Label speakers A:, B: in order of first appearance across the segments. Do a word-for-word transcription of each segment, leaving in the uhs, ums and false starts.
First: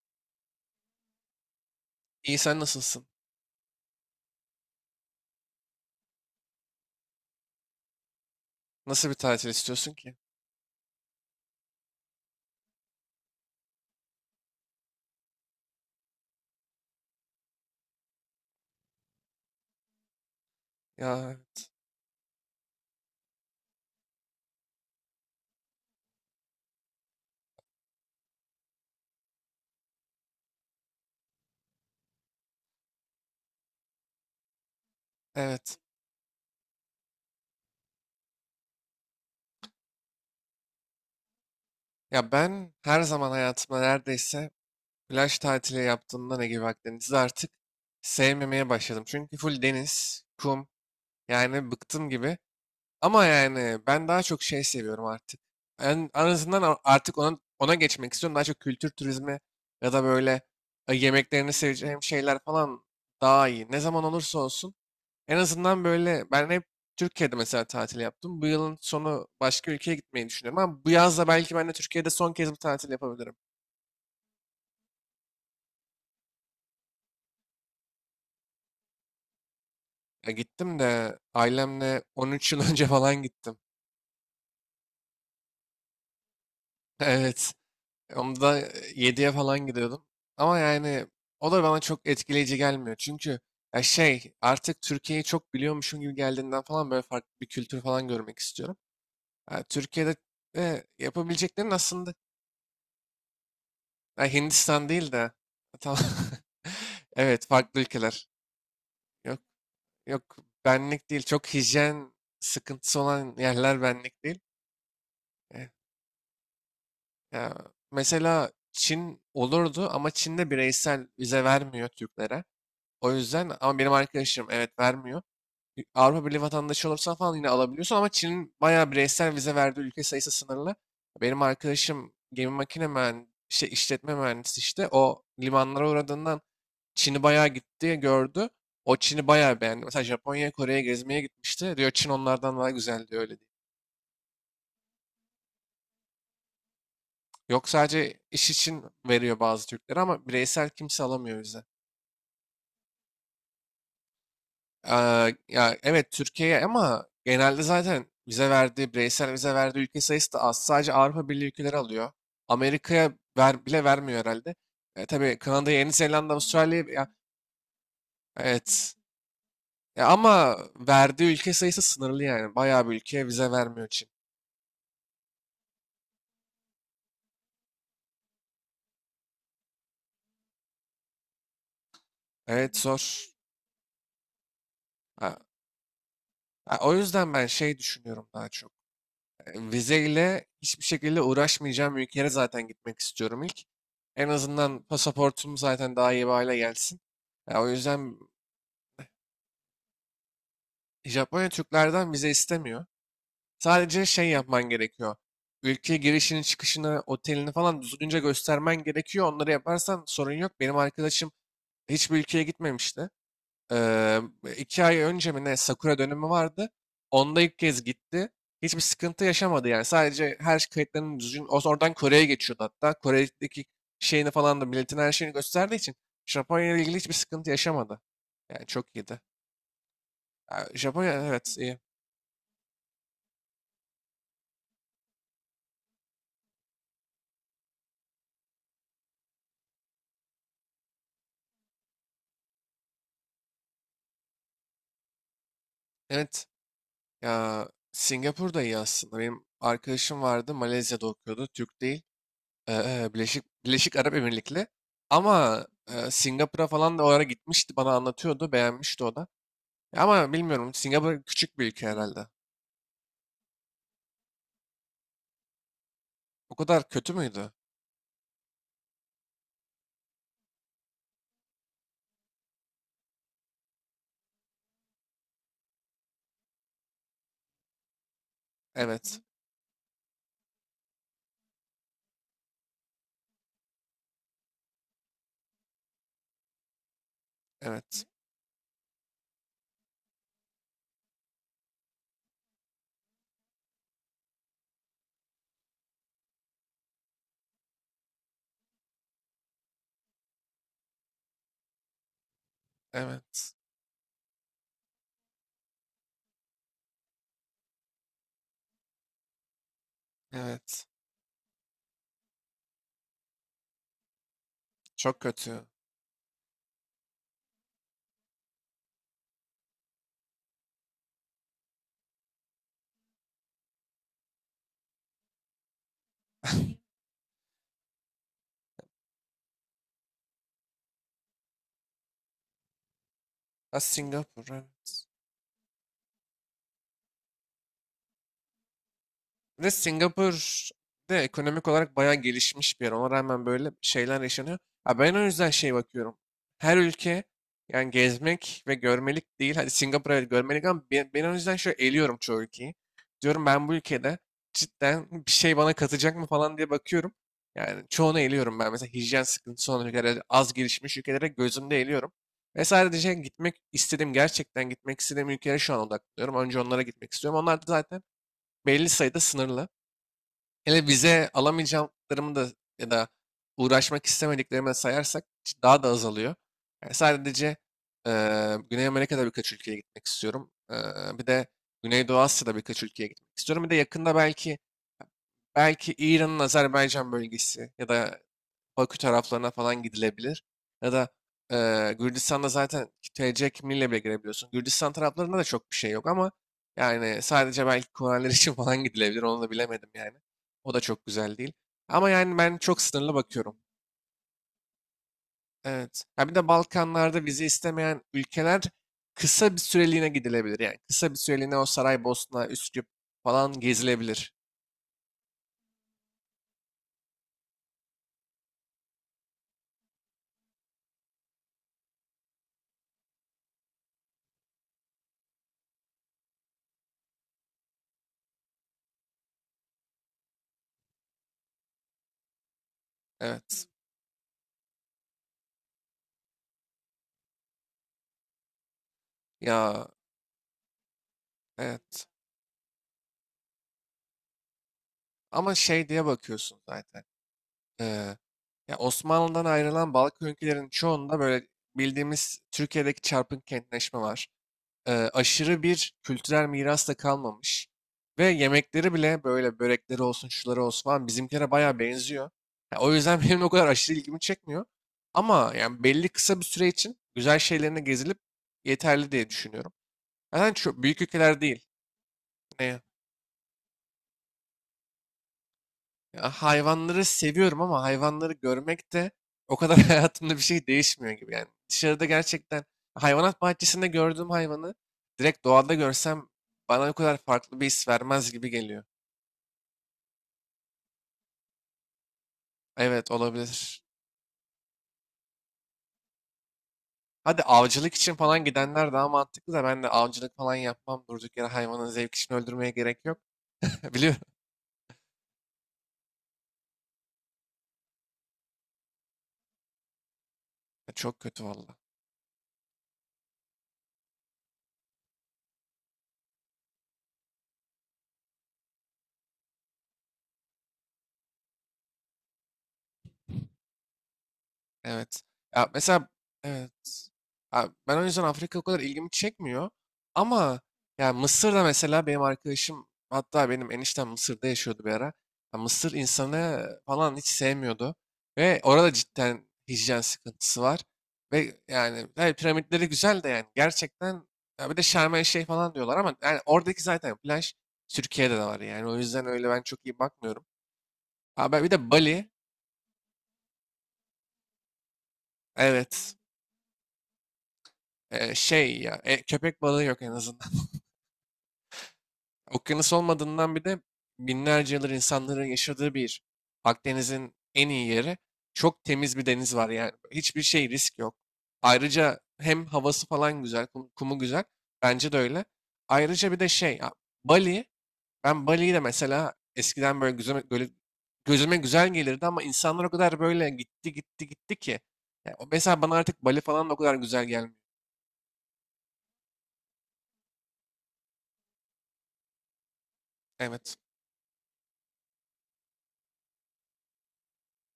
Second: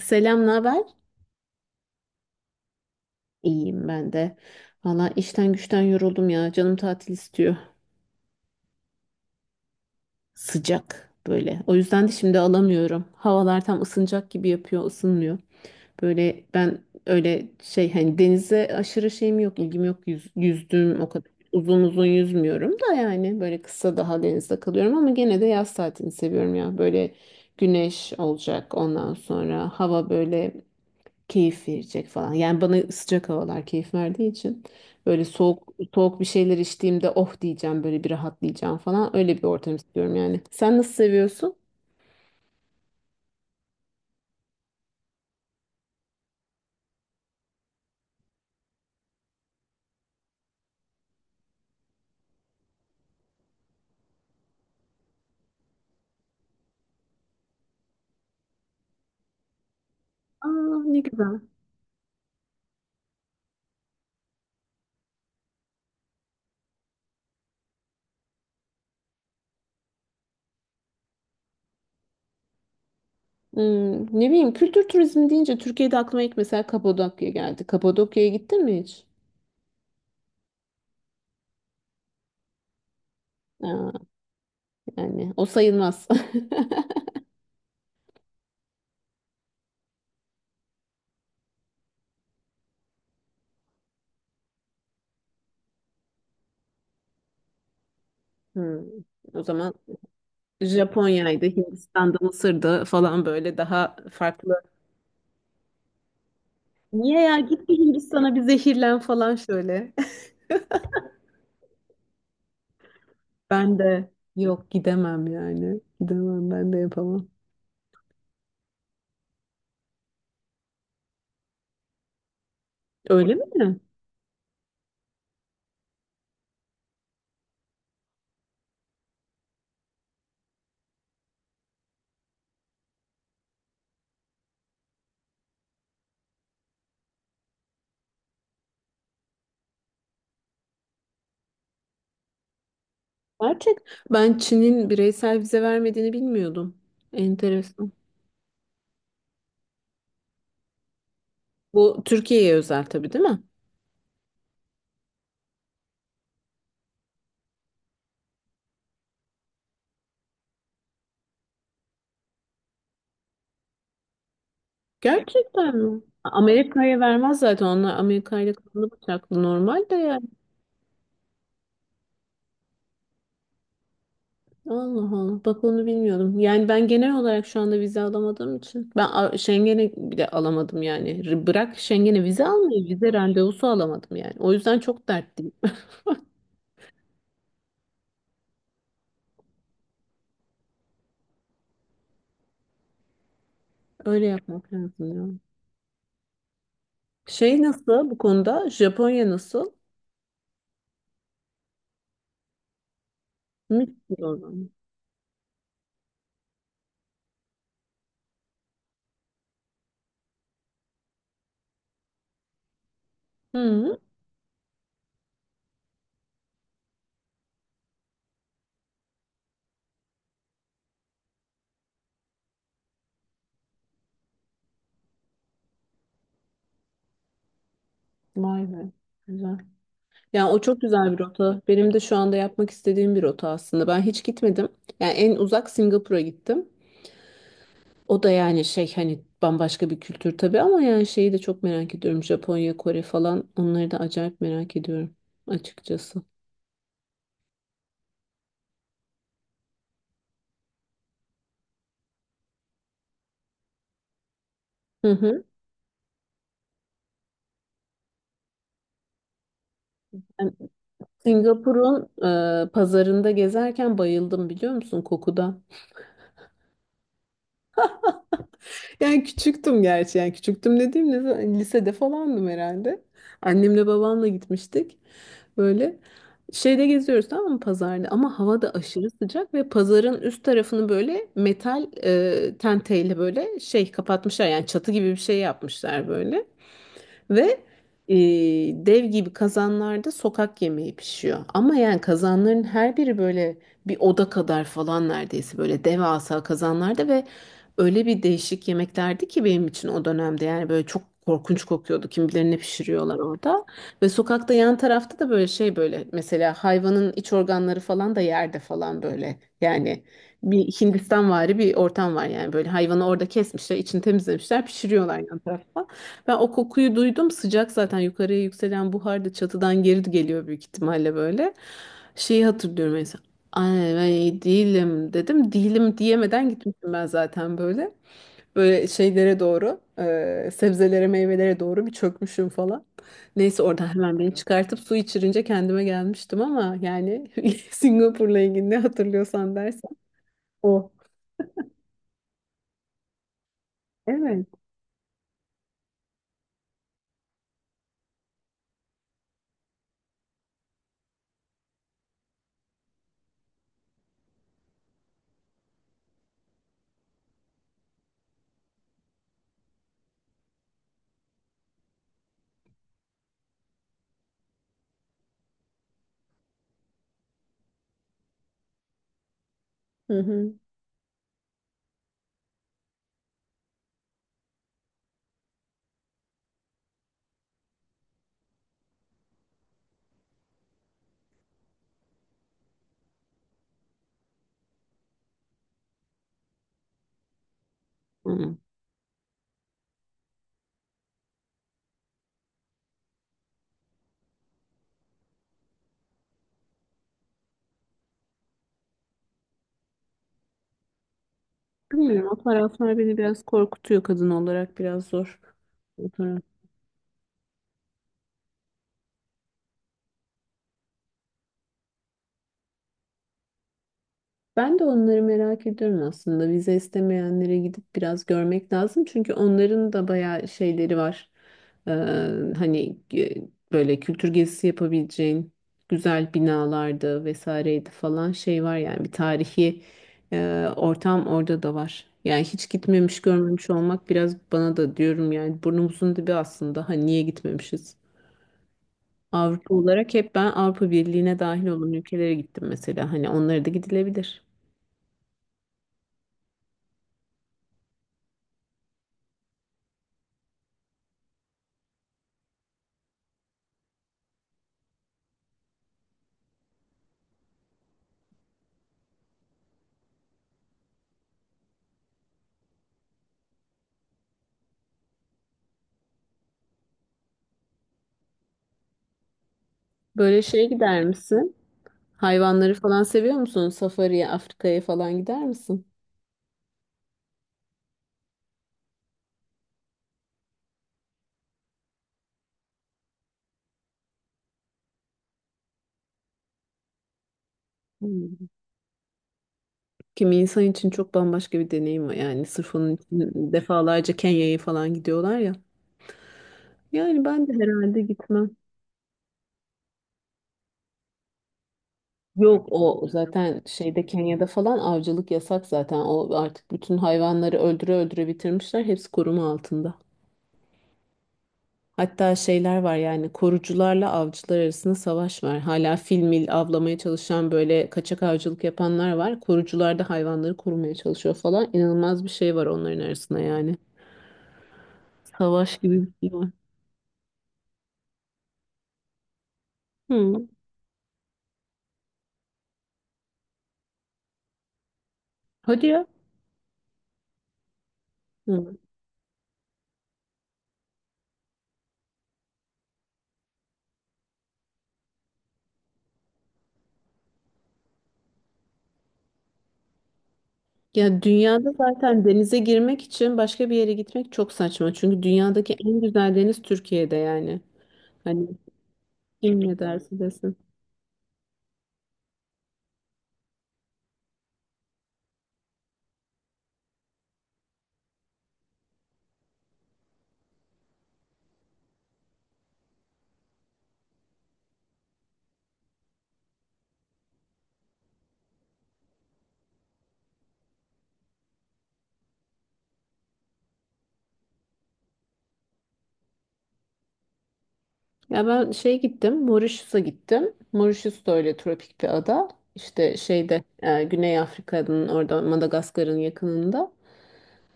A: Selam, ne haber?
B: İyi, sen nasılsın?
A: İyiyim ben de. Valla işten güçten yoruldum ya. Canım tatil istiyor.
B: Nasıl bir tatil istiyorsun ki?
A: Sıcak böyle. O yüzden de şimdi alamıyorum. Havalar tam ısınacak gibi yapıyor, ısınmıyor. Böyle ben öyle şey hani denize aşırı şeyim yok, ilgim yok. Yüz, yüzdüğüm o kadar
B: Ya,
A: uzun uzun yüzmüyorum da yani böyle kısa daha denizde kalıyorum ama gene de yaz tatilini seviyorum ya. Böyle güneş olacak, ondan sonra hava böyle keyif verecek falan. Yani bana sıcak havalar keyif verdiği için böyle soğuk
B: evet.
A: soğuk bir şeyler içtiğimde oh diyeceğim, böyle bir rahatlayacağım falan, öyle bir ortam istiyorum yani. Sen nasıl seviyorsun?
B: Ya ben her zaman hayatımda neredeyse plaj tatili yaptığımda ne gibi Akdeniz'i artık sevmemeye başladım. Çünkü full deniz, kum, yani bıktım gibi. Ama yani ben daha çok şey seviyorum artık. En, en azından a- artık ona, ona geçmek istiyorum. Daha çok kültür turizmi ya da böyle
A: Aa,
B: e,
A: ne güzel.
B: yemeklerini seveceğim şeyler falan daha iyi. Ne zaman olursa olsun. En azından böyle ben hep Türkiye'de mesela tatil yaptım. Bu yılın sonu başka ülkeye gitmeyi düşünüyorum ama bu yaz da belki ben de Türkiye'de son kez bir tatil yapabilirim.
A: Hmm, ne bileyim, kültür turizmi deyince Türkiye'de aklıma ilk mesela Kapadokya geldi. Kapadokya'ya gittin mi hiç?
B: Ya gittim de ailemle on üç yıl önce falan gittim.
A: Aa, yani o sayılmaz.
B: Evet. Onda yediye falan gidiyordum. Ama yani o da bana çok etkileyici gelmiyor. Çünkü ya şey, artık Türkiye'yi çok biliyormuşum gibi geldiğinden falan böyle farklı bir kültür falan görmek istiyorum.
A: Hmm, o
B: Ya
A: zaman
B: Türkiye'de e,
A: Japonya'ydı,
B: yapabileceklerin aslında.
A: Hindistan'da, Mısır'da falan, böyle daha
B: Ha,
A: farklı.
B: Hindistan değil de. Ha, tamam.
A: Niye ya,
B: Evet,
A: git bir
B: farklı ülkeler.
A: Hindistan'a bir zehirlen falan
B: Yok,
A: şöyle.
B: yok, benlik değil. Çok hijyen sıkıntısı olan
A: Ben
B: yerler
A: de
B: benlik değil.
A: yok, gidemem
B: E,
A: yani. Gidemem, ben de yapamam.
B: Ya, mesela Çin olurdu ama Çin'de bireysel vize vermiyor Türklere. O
A: Öyle
B: yüzden. Ama
A: mi?
B: benim arkadaşım, evet, vermiyor. Avrupa Birliği vatandaşı olursan falan yine alabiliyorsun ama Çin'in bayağı bireysel vize verdiği ülke sayısı sınırlı. Benim arkadaşım gemi makine mühendisi, şey, işletme mühendisi, işte o limanlara uğradığından Çin'i bayağı gitti gördü. O Çin'i bayağı beğendi. Mesela Japonya'ya, Kore'ye gezmeye gitmişti. Diyor Çin onlardan daha güzel, diyor, öyle değil.
A: Gerçek. Ben Çin'in bireysel vize vermediğini bilmiyordum.
B: Yok,
A: Enteresan.
B: sadece iş için veriyor bazı Türkleri, ama bireysel kimse alamıyor vize.
A: Bu Türkiye'ye özel tabii, değil mi?
B: Eee, ya evet, Türkiye'ye, ama genelde zaten vize verdiği, bireysel vize verdiği ülke sayısı da az. Sadece Avrupa Birliği ülkeleri alıyor. Amerika'ya ver, bile vermiyor herhalde. E, tabii Kanada,
A: Gerçekten
B: Yeni
A: mi?
B: Zelanda, Avustralya
A: Amerika'ya
B: ya,
A: vermez zaten, onlar Amerika ile kanlı
B: evet.
A: bıçaklı normal de
B: Ya
A: yani.
B: ama verdiği ülke sayısı sınırlı yani. Bayağı bir ülkeye vize vermiyor için.
A: Allah Allah, bak onu bilmiyordum. Yani ben genel olarak şu anda vize alamadığım için ben A- Schengen'e bile alamadım yani. R- Bırak Schengen'e vize
B: Evet,
A: almayı, vize
B: zor.
A: randevusu alamadım yani. O yüzden çok
B: Ha,
A: dertliyim.
B: ha, o yüzden ben şey düşünüyorum daha çok. Vizeyle hiçbir şekilde uğraşmayacağım ülkelere zaten gitmek istiyorum ilk.
A: Öyle
B: En
A: yapmak
B: azından
A: lazım ya.
B: pasaportum zaten daha iyi bir hale gelsin.
A: Şey
B: Ya o
A: nasıl
B: yüzden
A: bu konuda? Japonya nasıl?
B: Japonya Türklerden vize istemiyor.
A: Mis
B: Sadece
A: gibi
B: şey yapman
A: oradan.
B: gerekiyor. Ülkeye girişini, çıkışını, otelini falan düzgünce göstermen gerekiyor. Onları yaparsan sorun yok. Benim arkadaşım hiçbir ülkeye gitmemişti.
A: Hı,
B: Eee, iki ay önce mi ne, Sakura dönemi vardı. Onda ilk kez gitti. Hiçbir sıkıntı yaşamadı yani. Sadece her şey, kayıtlarını düzgün. o- Oradan Kore'ye geçiyordu hatta. Kore'deki şeyini falan da milletin, her şeyini gösterdiği için Japonya ile ilgili hiçbir sıkıntı yaşamadı.
A: vay
B: Yani
A: be.
B: çok iyiydi.
A: Güzel. Yani o
B: Ya,
A: çok güzel
B: Japonya,
A: bir
B: evet,
A: rota.
B: iyi.
A: Benim de şu anda yapmak istediğim bir rota aslında. Ben hiç gitmedim. Yani en uzak Singapur'a gittim. O da yani şey hani bambaşka bir kültür tabii ama yani şeyi de çok merak ediyorum. Japonya, Kore falan, onları da acayip merak ediyorum açıkçası.
B: Evet, ya Singapur da iyi aslında. Benim arkadaşım vardı, Malezya'da okuyordu. Türk değil. Eee, Birleşik, Birleşik Arap Emirlikli.
A: Hı hı.
B: Ama eee, Singapur'a falan da o ara gitmişti. Bana anlatıyordu. Beğenmişti o da. Ama
A: Yani
B: bilmiyorum, Singapur küçük bir ülke
A: Singapur'un
B: herhalde.
A: e, pazarında gezerken bayıldım, biliyor musun, kokuda?
B: O kadar kötü müydü?
A: Yani küçüktüm gerçi. Yani küçüktüm dediğim ne zaman- lisede falandım herhalde. Annemle babamla gitmiştik. Böyle şeyde geziyoruz tamam mı, pazarda, ama hava da aşırı
B: Evet.
A: sıcak ve pazarın üst tarafını böyle metal e, tenteyle böyle şey kapatmışlar, yani çatı gibi bir şey yapmışlar böyle. Ve
B: Evet.
A: e, dev gibi kazanlarda sokak yemeği pişiyor. Ama yani kazanların her biri böyle bir oda kadar falan neredeyse, böyle devasa kazanlarda ve öyle bir değişik yemeklerdi ki benim için o dönemde, yani böyle çok korkunç kokuyordu. Kim bilir ne pişiriyorlar
B: Evet.
A: orada. Ve sokakta yan tarafta da böyle şey, böyle mesela hayvanın iç organları falan da yerde falan böyle. Yani bir
B: Evet.
A: Hindistanvari bir ortam var, yani böyle hayvanı orada kesmişler, içini temizlemişler, pişiriyorlar
B: Çok
A: yan
B: kötü.
A: tarafta. Ben o kokuyu duydum. Sıcak zaten, yukarıya yükselen buhar da çatıdan geri geliyor büyük ihtimalle böyle. Şeyi hatırlıyorum mesela. Ay ben iyi değilim dedim. Değilim diyemeden gitmişim ben zaten böyle. Böyle şeylere doğru, e, sebzelere, meyvelere doğru bir çökmüşüm falan. Neyse
B: Ha,
A: oradan hemen beni
B: Singapur,
A: çıkartıp
B: evet.
A: su içirince kendime gelmiştim ama yani Singapur'la ilgili ne hatırlıyorsan
B: Bir de
A: dersen
B: Singapur
A: o.
B: de ekonomik olarak bayağı gelişmiş bir yer. Ona rağmen böyle şeyler
A: Evet.
B: yaşanıyor. Ha, ben o yüzden şey bakıyorum. Her ülke yani gezmek ve görmelik değil. Hadi Singapur, evet, görmelik, ama ben, ben o yüzden şöyle eliyorum çoğu ülkeyi. Diyorum ben bu ülkede cidden bir şey bana katacak mı falan diye bakıyorum. Yani çoğunu eliyorum ben. Mesela hijyen sıkıntısı olan ülkelere, az gelişmiş ülkelere gözümde eliyorum. Ve sadece gitmek istediğim, gerçekten gitmek istediğim ülkelere şu an odaklanıyorum. Önce onlara gitmek istiyorum. Onlar da zaten belli sayıda sınırlı.
A: Hı
B: Hele vize alamayacaklarımı da, ya da uğraşmak istemediklerimi de sayarsak c- daha da azalıyor. Yani sadece eee, Güney Amerika'da birkaç ülkeye gitmek istiyorum. Eee, bir de Güneydoğu Asya'da birkaç ülkeye gitmek istiyorum. Bir de yakında belki belki İran'ın Azerbaycan bölgesi ya da
A: hı.
B: Bakü taraflarına falan gidilebilir. Ya da eee Gürcistan'da zaten T C kimliğiyle bile girebiliyorsun. Gürcistan taraflarında da çok bir şey yok ama yani sadece belki kurallar için falan gidilebilir. Onu da bilemedim yani. O da çok güzel değil. Ama
A: Bilmiyorum, o
B: yani ben çok
A: taraflar
B: sınırlı
A: beni biraz
B: bakıyorum.
A: korkutuyor, kadın olarak biraz zor.
B: Evet.
A: O
B: Ha, bir
A: taraf.
B: de Balkanlarda vize istemeyen ülkeler kısa bir süreliğine gidilebilir. Yani kısa bir süreliğine o Saraybosna, Üsküp falan gezilebilir.
A: Ben de onları merak ediyorum aslında. Vize istemeyenlere gidip biraz görmek lazım. Çünkü onların da bayağı şeyleri var. Ee, hani e, böyle kültür gezisi yapabileceğin güzel binalardı, vesaireydi falan, şey var yani, bir tarihi e, ortam orada da var. Yani hiç gitmemiş
B: Evet.
A: görmemiş olmak, biraz bana da diyorum yani, burnumuzun dibi aslında. Hani niye gitmemişiz? Avrupa
B: Ya,
A: olarak hep ben Avrupa Birliği'ne dahil olan
B: evet.
A: ülkelere gittim mesela. Hani onlara da gidilebilir.
B: Ama şey diye bakıyorsun zaten. Ee, ya Osmanlı'dan ayrılan Balkan ülkelerinin çoğunda böyle bildiğimiz Türkiye'deki çarpık kentleşme var. Ee, aşırı bir kültürel miras da kalmamış. Ve yemekleri bile, böyle börekleri olsun, şuları olsun falan, bizimkilere bayağı benziyor. Ya o yüzden benim o kadar aşırı ilgimi çekmiyor. Ama yani belli kısa bir süre için güzel şeylerine gezilip yeterli diye düşünüyorum.
A: Böyle
B: Zaten
A: şeye
B: çok büyük
A: gider
B: ülkeler
A: misin?
B: değil.
A: Hayvanları falan seviyor musun? Safari'ye, Afrika'ya falan gider misin?
B: Ya hayvanları seviyorum ama hayvanları görmek de o kadar hayatımda bir şey değişmiyor gibi yani. Dışarıda gerçekten hayvanat bahçesinde gördüğüm hayvanı direkt doğada görsem bana o kadar farklı bir his vermez
A: Hmm.
B: gibi geliyor.
A: Kimi insan için çok bambaşka bir deneyim var. Yani sırf onun
B: Evet,
A: için
B: olabilir.
A: defalarca Kenya'ya falan gidiyorlar ya. Yani
B: Hadi
A: ben de
B: avcılık
A: herhalde
B: için falan
A: gitmem.
B: gidenler daha mantıklı, da ben de avcılık falan yapmam. Durduk yere hayvanın zevk için
A: Yok,
B: öldürmeye gerek
A: o
B: yok.
A: zaten şeyde
B: Biliyorum.
A: Kenya'da falan avcılık yasak zaten. O artık bütün hayvanları öldüre öldüre bitirmişler. Hepsi koruma altında.
B: Çok kötü valla.
A: Hatta şeyler var yani, korucularla avcılar arasında savaş var. Hala fil mil avlamaya çalışan, böyle kaçak avcılık yapanlar var. Korucular da hayvanları korumaya çalışıyor falan. İnanılmaz bir şey var onların arasında yani.
B: Evet. Ya,
A: Savaş gibi
B: mesela,
A: bir şey var.
B: evet. Ha, ben o yüzden Afrika o kadar ilgimi çekmiyor.
A: Hı.
B: Ama ya Mısır'da mesela, benim arkadaşım, hatta benim eniştem Mısır'da yaşıyordu bir ara. Ya
A: Hadi
B: Mısır
A: ya.
B: insanı falan hiç sevmiyordu. Ve
A: Hı.
B: orada cidden hijyen sıkıntısı var. Ve yani tabii piramitleri güzel de, yani gerçekten ya bir de Şarm El Şeyh falan diyorlar ama yani oradaki zaten plaj Türkiye'de de var yani. O yüzden öyle ben çok iyi bakmıyorum.
A: Ya
B: Abi, bir
A: dünyada
B: de
A: zaten
B: Bali.
A: denize girmek için başka bir yere gitmek çok saçma. Çünkü dünyadaki en
B: Evet.
A: güzel deniz Türkiye'de yani.
B: Ee,
A: Hani
B: şey ya, e,
A: kim
B: köpek
A: ne
B: balığı yok en
A: derse
B: azından.
A: desin.
B: Okyanus olmadığından, bir de binlerce yıldır insanların yaşadığı bir Akdeniz'in en iyi yeri. Çok temiz bir deniz var yani. Hiçbir şey, risk yok. Ayrıca hem havası falan güzel, kum- kumu güzel. Bence de öyle. Ayrıca bir de şey ya, Bali. Ben Bali'yi de mesela eskiden böyle gözüme, böyle gözüme güzel gelirdi ama insanlar o kadar böyle gitti gitti gitti ki. Ya, o- mesela bana artık Bali falan da o kadar güzel gelmiyor.
A: Ya ben şey gittim, Mauritius'a gittim. Mauritius da öyle tropik bir ada. İşte şeyde
B: Evet.
A: e, Güney Afrika'nın orada, Madagaskar'ın yakınında.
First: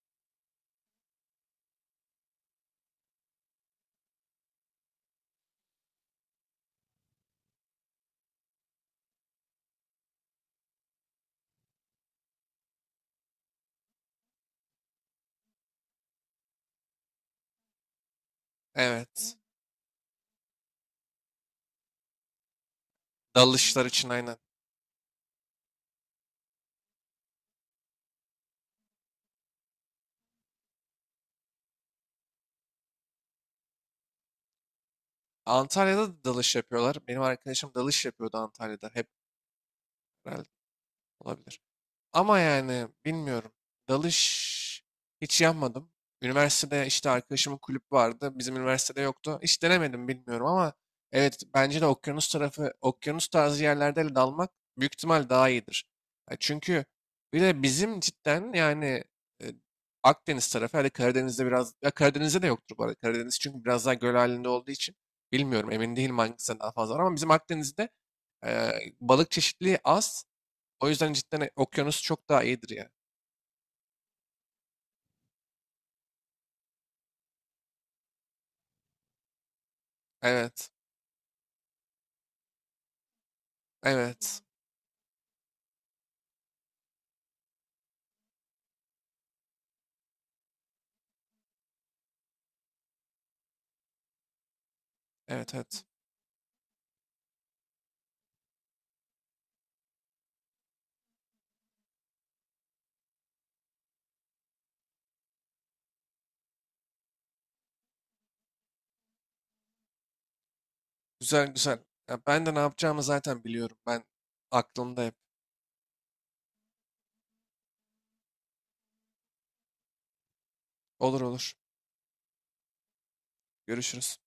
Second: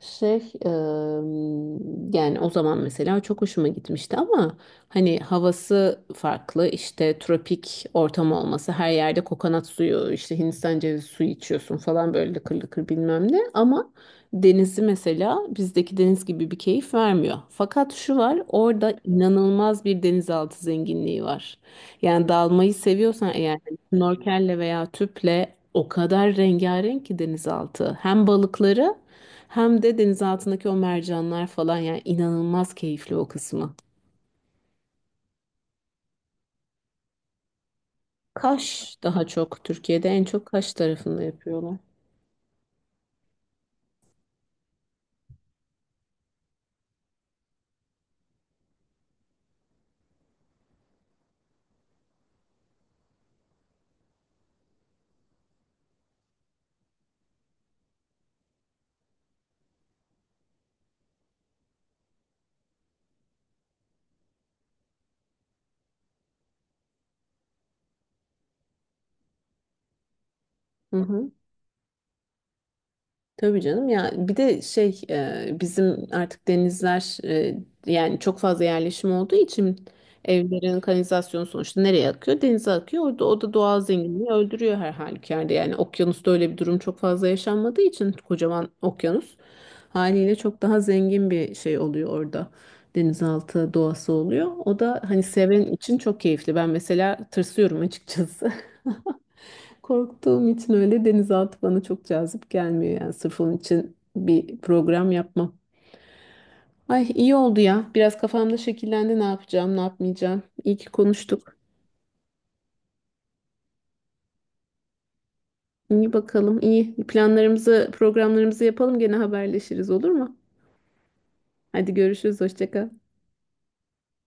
A: Şey, eee, yani o zaman mesela çok hoşuma gitmişti ama hani havası farklı, işte tropik ortam olması, her yerde kokonat suyu, işte Hindistan cevizi suyu içiyorsun falan, böyle lıkır lıkır bilmem ne, ama denizi mesela bizdeki deniz gibi bir keyif vermiyor. Fakat şu var, orada
B: Evet.
A: inanılmaz bir denizaltı zenginliği var. Yani dalmayı seviyorsan eğer,
B: Dalışlar için, aynen.
A: snorkelle veya tüple o kadar rengarenk ki denizaltı. Hem balıkları hem de denizaltındaki o mercanlar falan, yani inanılmaz keyifli o kısmı.
B: Antalya'da da dalış yapıyorlar. Benim arkadaşım dalış yapıyordu Antalya'da.
A: Kaş,
B: Hep
A: daha çok Türkiye'de en çok
B: herhalde,
A: Kaş tarafında
B: olabilir.
A: yapıyorlar.
B: Ama yani bilmiyorum. Dalış hiç yapmadım. Üniversitede işte arkadaşımın kulüp vardı. Bizim üniversitede yoktu. Hiç denemedim, bilmiyorum, ama evet bence de okyanus tarafı, okyanus tarzı yerlerde dalmak büyük ihtimal daha iyidir. Ya çünkü bir de bizim cidden yani e, Akdeniz tarafı, hadi Karadeniz'de biraz, ya Karadeniz'de de yoktur bu arada. Karadeniz çünkü biraz daha göl halinde olduğu için bilmiyorum, emin değilim hangisi daha fazla var ama bizim Akdeniz'de e, balık çeşitliliği az. O
A: Hı
B: yüzden
A: hı.
B: cidden e- okyanus çok daha iyidir ya.
A: Tabii canım ya, bir de şey, e, bizim artık denizler, e, yani çok fazla yerleşim olduğu için
B: Evet.
A: evlerin kanalizasyonu sonuçta nereye akıyor? Denize akıyor. Orada o da doğal zenginliği
B: Evet.
A: öldürüyor her halükarda. Yani okyanusta öyle bir durum çok fazla yaşanmadığı için, kocaman okyanus haliyle çok daha zengin bir şey oluyor orada. Denizaltı doğası oluyor. O da hani
B: Evet,
A: seven
B: evet.
A: için çok keyifli. Ben mesela tırsıyorum açıkçası. Korktuğum için öyle denizaltı bana çok cazip gelmiyor, yani sırf onun için bir program yapmam. Ay iyi oldu ya. Biraz kafamda şekillendi, ne yapacağım, ne yapmayacağım. İyi ki
B: Güzel
A: konuştuk.
B: güzel. Ya ben de ne yapacağımı zaten biliyorum. Ben, aklımda hep.
A: İyi bakalım, iyi. Planlarımızı, programlarımızı yapalım, gene haberleşiriz, olur mu?
B: Olur, olur.
A: Hadi görüşürüz, hoşça kal.
B: Görüşürüz.